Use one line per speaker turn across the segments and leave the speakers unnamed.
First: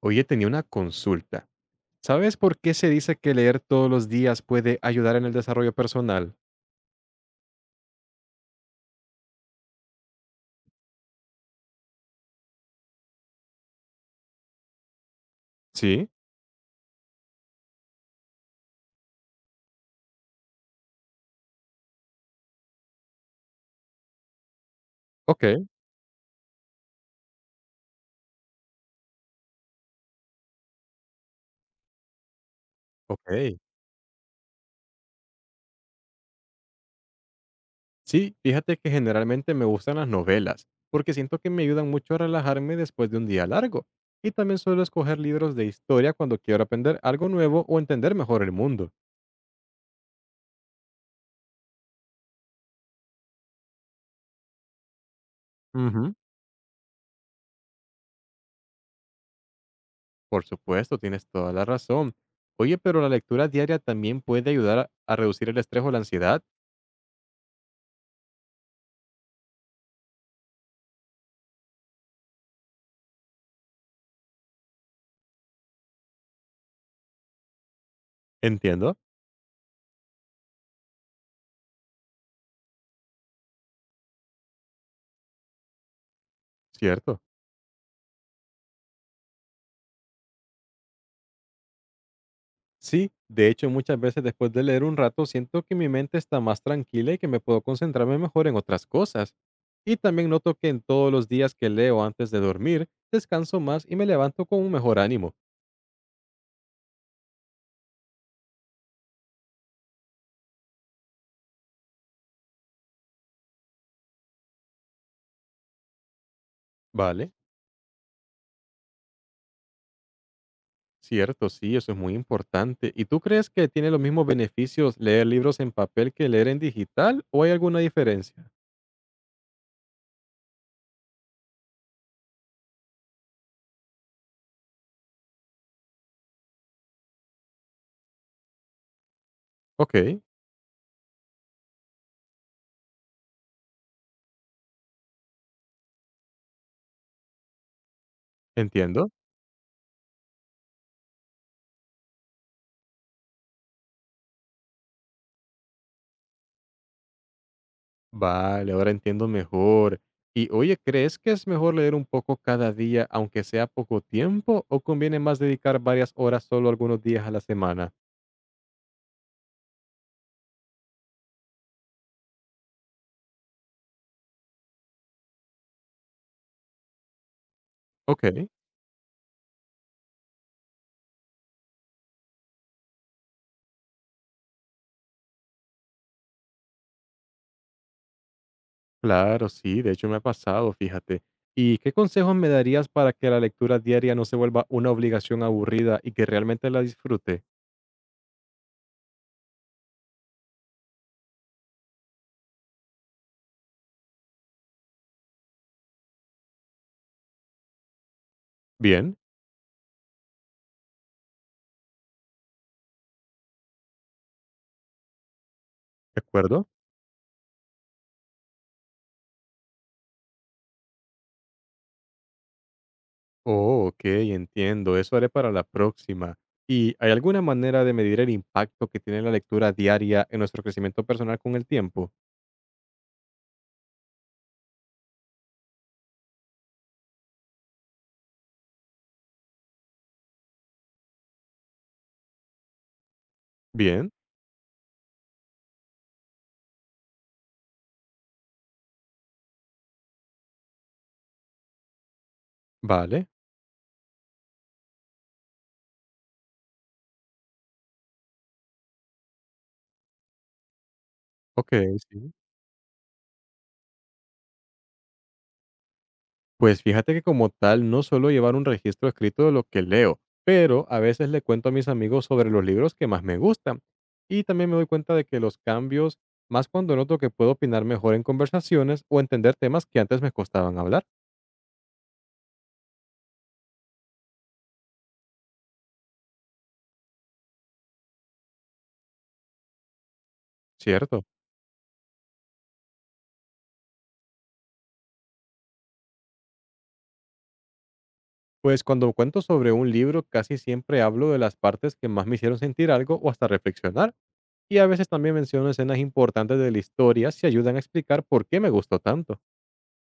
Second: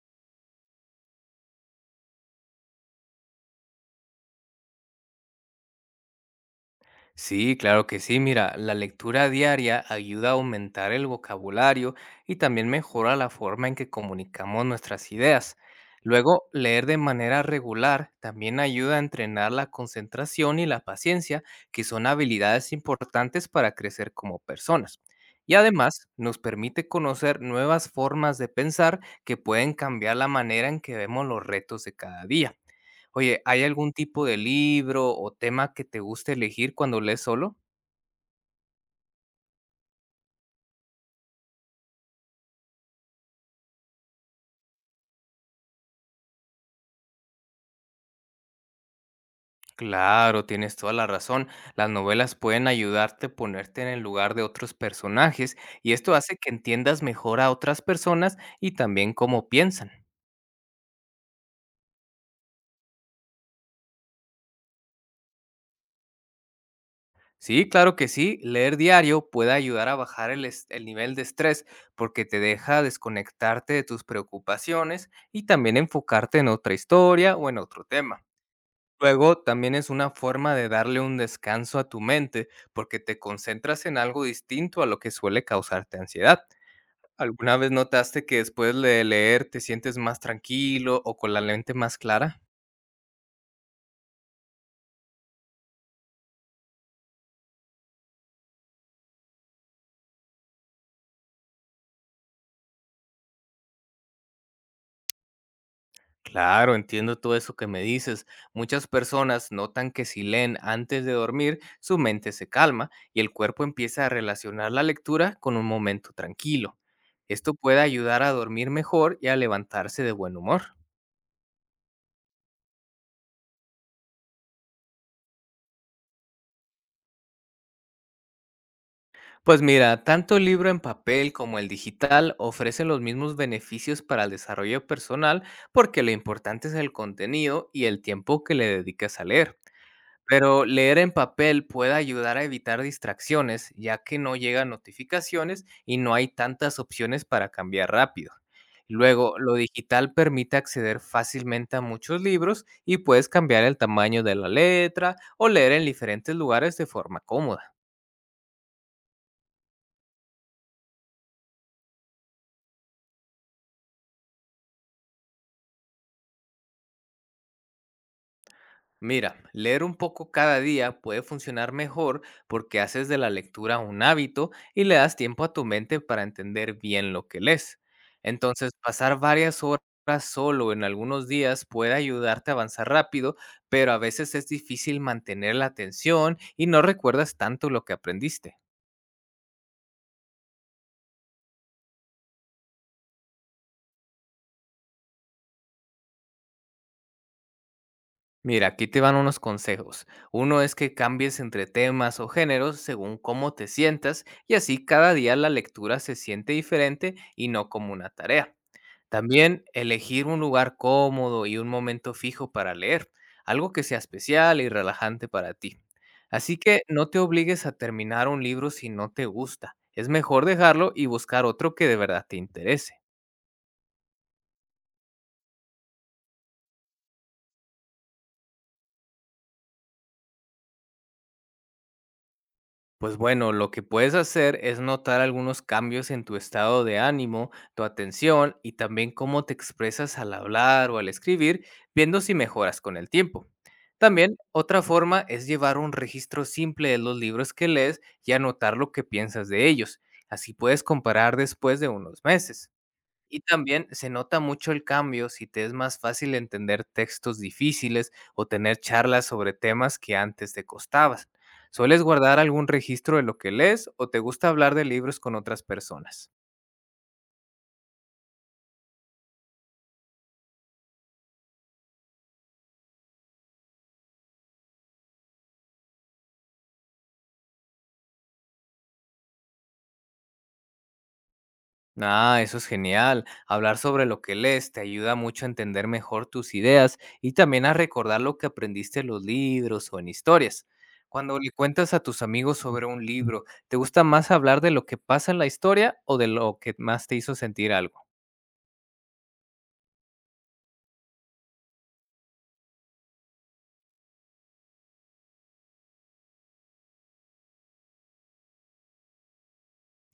Oye, tenía una consulta. ¿Sabes por qué se dice que leer todos los días puede ayudar en el desarrollo personal?
Sí, claro que sí. Mira, la lectura diaria ayuda a aumentar el vocabulario y también mejora la forma en que comunicamos nuestras ideas.
Sí,
Luego, leer de manera regular también ayuda a entrenar la concentración y la paciencia, que son habilidades importantes para crecer como personas.
ok,
Y además, nos permite conocer nuevas formas de pensar que pueden cambiar la manera en que vemos los retos de cada día. Oye,
ok.
¿hay algún tipo de libro o tema que te guste elegir cuando lees solo?
Sí, fíjate que generalmente me gustan las novelas, porque siento que me ayudan mucho a relajarme después de un día largo. Y también suelo escoger libros de historia cuando quiero aprender algo nuevo o entender mejor el mundo.
Claro, tienes toda la razón. Las novelas pueden ayudarte a ponerte en el lugar de otros personajes y
Ujú.
esto hace que entiendas mejor a otras personas y también cómo piensan.
Por supuesto, tienes toda la razón. Oye, pero la lectura diaria también puede ayudar a reducir el estrés o la ansiedad.
Sí, claro que sí, leer diario puede ayudar a bajar el nivel de estrés porque te deja desconectarte de tus preocupaciones y también enfocarte en otra historia o en otro tema.
Entiendo,
Luego, también es una forma de darle un descanso a tu mente, porque te concentras en algo distinto a lo que suele causarte ansiedad.
cierto.
¿Alguna vez notaste que después de leer te sientes más tranquilo o con la mente más clara?
Sí, de hecho muchas veces después de leer un rato siento que mi mente está más tranquila y que me puedo concentrarme mejor en otras cosas. Y también noto que en todos los días que leo antes de dormir, descanso más y me levanto con un mejor ánimo.
Claro, entiendo todo eso que me dices. Muchas personas notan que si leen antes de dormir, su mente se calma y el cuerpo empieza a relacionar la lectura con un momento tranquilo.
¿Vale?
Esto puede ayudar a dormir mejor y a levantarse de buen humor.
Cierto, sí, eso es muy importante. ¿Y tú crees que tiene los mismos beneficios leer libros en papel que leer en digital o hay alguna diferencia?
Pues mira, tanto el libro en papel como el digital ofrecen los mismos beneficios para el desarrollo personal porque lo importante es el contenido y el tiempo que le dediques a leer.
Ok,
Pero leer en papel puede ayudar a evitar distracciones, ya que no llegan notificaciones y no hay tantas opciones para cambiar rápido.
entiendo.
Luego, lo digital permite acceder fácilmente a muchos libros y puedes cambiar el tamaño de la letra o leer en diferentes lugares de forma cómoda.
Vale, ahora entiendo mejor. Y oye, ¿crees que es mejor leer un poco cada día, aunque sea poco tiempo, o conviene más dedicar varias horas solo algunos días a la semana?
Mira, leer un poco cada día puede funcionar mejor porque haces de la lectura un hábito y le das tiempo a tu mente para entender bien lo que lees.
Ok,
Entonces, pasar varias horas solo en algunos días puede ayudarte a avanzar rápido, pero a veces es difícil mantener la atención y no recuerdas tanto lo que aprendiste.
claro, sí, de hecho me ha pasado, fíjate. ¿Y qué consejos me darías para que la lectura diaria no se vuelva una obligación aburrida y que realmente la disfrute?
Mira, aquí te van unos consejos. Uno es que cambies entre temas o géneros según cómo te sientas, y así cada día la lectura se siente diferente y no como una tarea.
Bien,
También elegir un lugar cómodo y un momento fijo para leer, algo que sea especial y relajante para ti.
¿de
Así
acuerdo?
que no te obligues a terminar un libro si no te gusta. Es mejor dejarlo y buscar otro que de verdad te interese.
Oh, ok, entiendo, eso haré para la próxima. ¿Y hay alguna manera de medir el impacto que tiene la lectura diaria en nuestro crecimiento personal con el tiempo?
Pues bueno, lo que puedes hacer es notar algunos cambios en tu estado de ánimo, tu atención y también cómo te expresas al hablar o al escribir, viendo si mejoras con el tiempo.
Bien,
También otra forma es llevar un registro simple de los libros que lees y anotar lo que piensas de ellos. Así puedes comparar después de unos meses.
vale,
Y también se nota mucho el cambio si te es más fácil entender textos difíciles o tener charlas sobre temas que antes te costaban.
okey,
¿Sueles
sí.
guardar algún registro de lo que lees o te gusta hablar de libros con otras personas?
Pues fíjate que como tal no suelo llevar un registro escrito de lo que leo, pero a veces le cuento a mis amigos sobre los libros que más me gustan. Y también me doy cuenta de que los cambios, más cuando noto que puedo opinar mejor en conversaciones o entender temas que antes me costaban hablar.
Ah, eso es genial. Hablar sobre lo que lees te ayuda mucho a entender mejor tus ideas y también a recordar lo que aprendiste en los libros o en historias.
Cierto.
Cuando le cuentas a tus amigos sobre un libro, ¿te gusta más hablar de lo que pasa en la historia o de lo que más te hizo sentir algo?
Pues cuando cuento sobre un libro casi siempre hablo de las partes que más me hicieron sentir algo o hasta reflexionar, y a veces también menciono escenas importantes de la historia si ayudan a explicar por qué me gustó tanto.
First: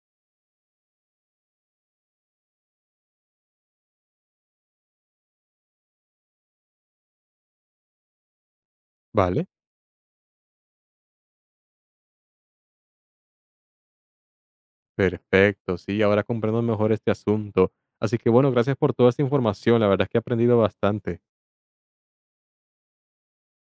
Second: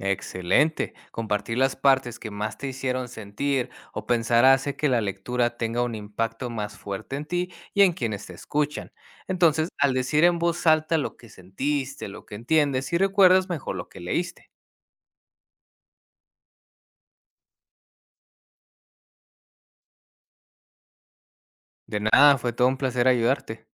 Excelente. Compartir las partes que más te hicieron sentir o pensar hace que la lectura tenga un impacto más fuerte en ti y en quienes te escuchan.
Vale.
Entonces, al decir en voz alta lo que sentiste, lo que entiendes y recuerdas mejor lo que leíste.
Perfecto, sí, ahora comprendo mejor este asunto. Así que bueno, gracias por toda esta información, la verdad es que he aprendido bastante.
De nada, fue todo un placer ayudarte.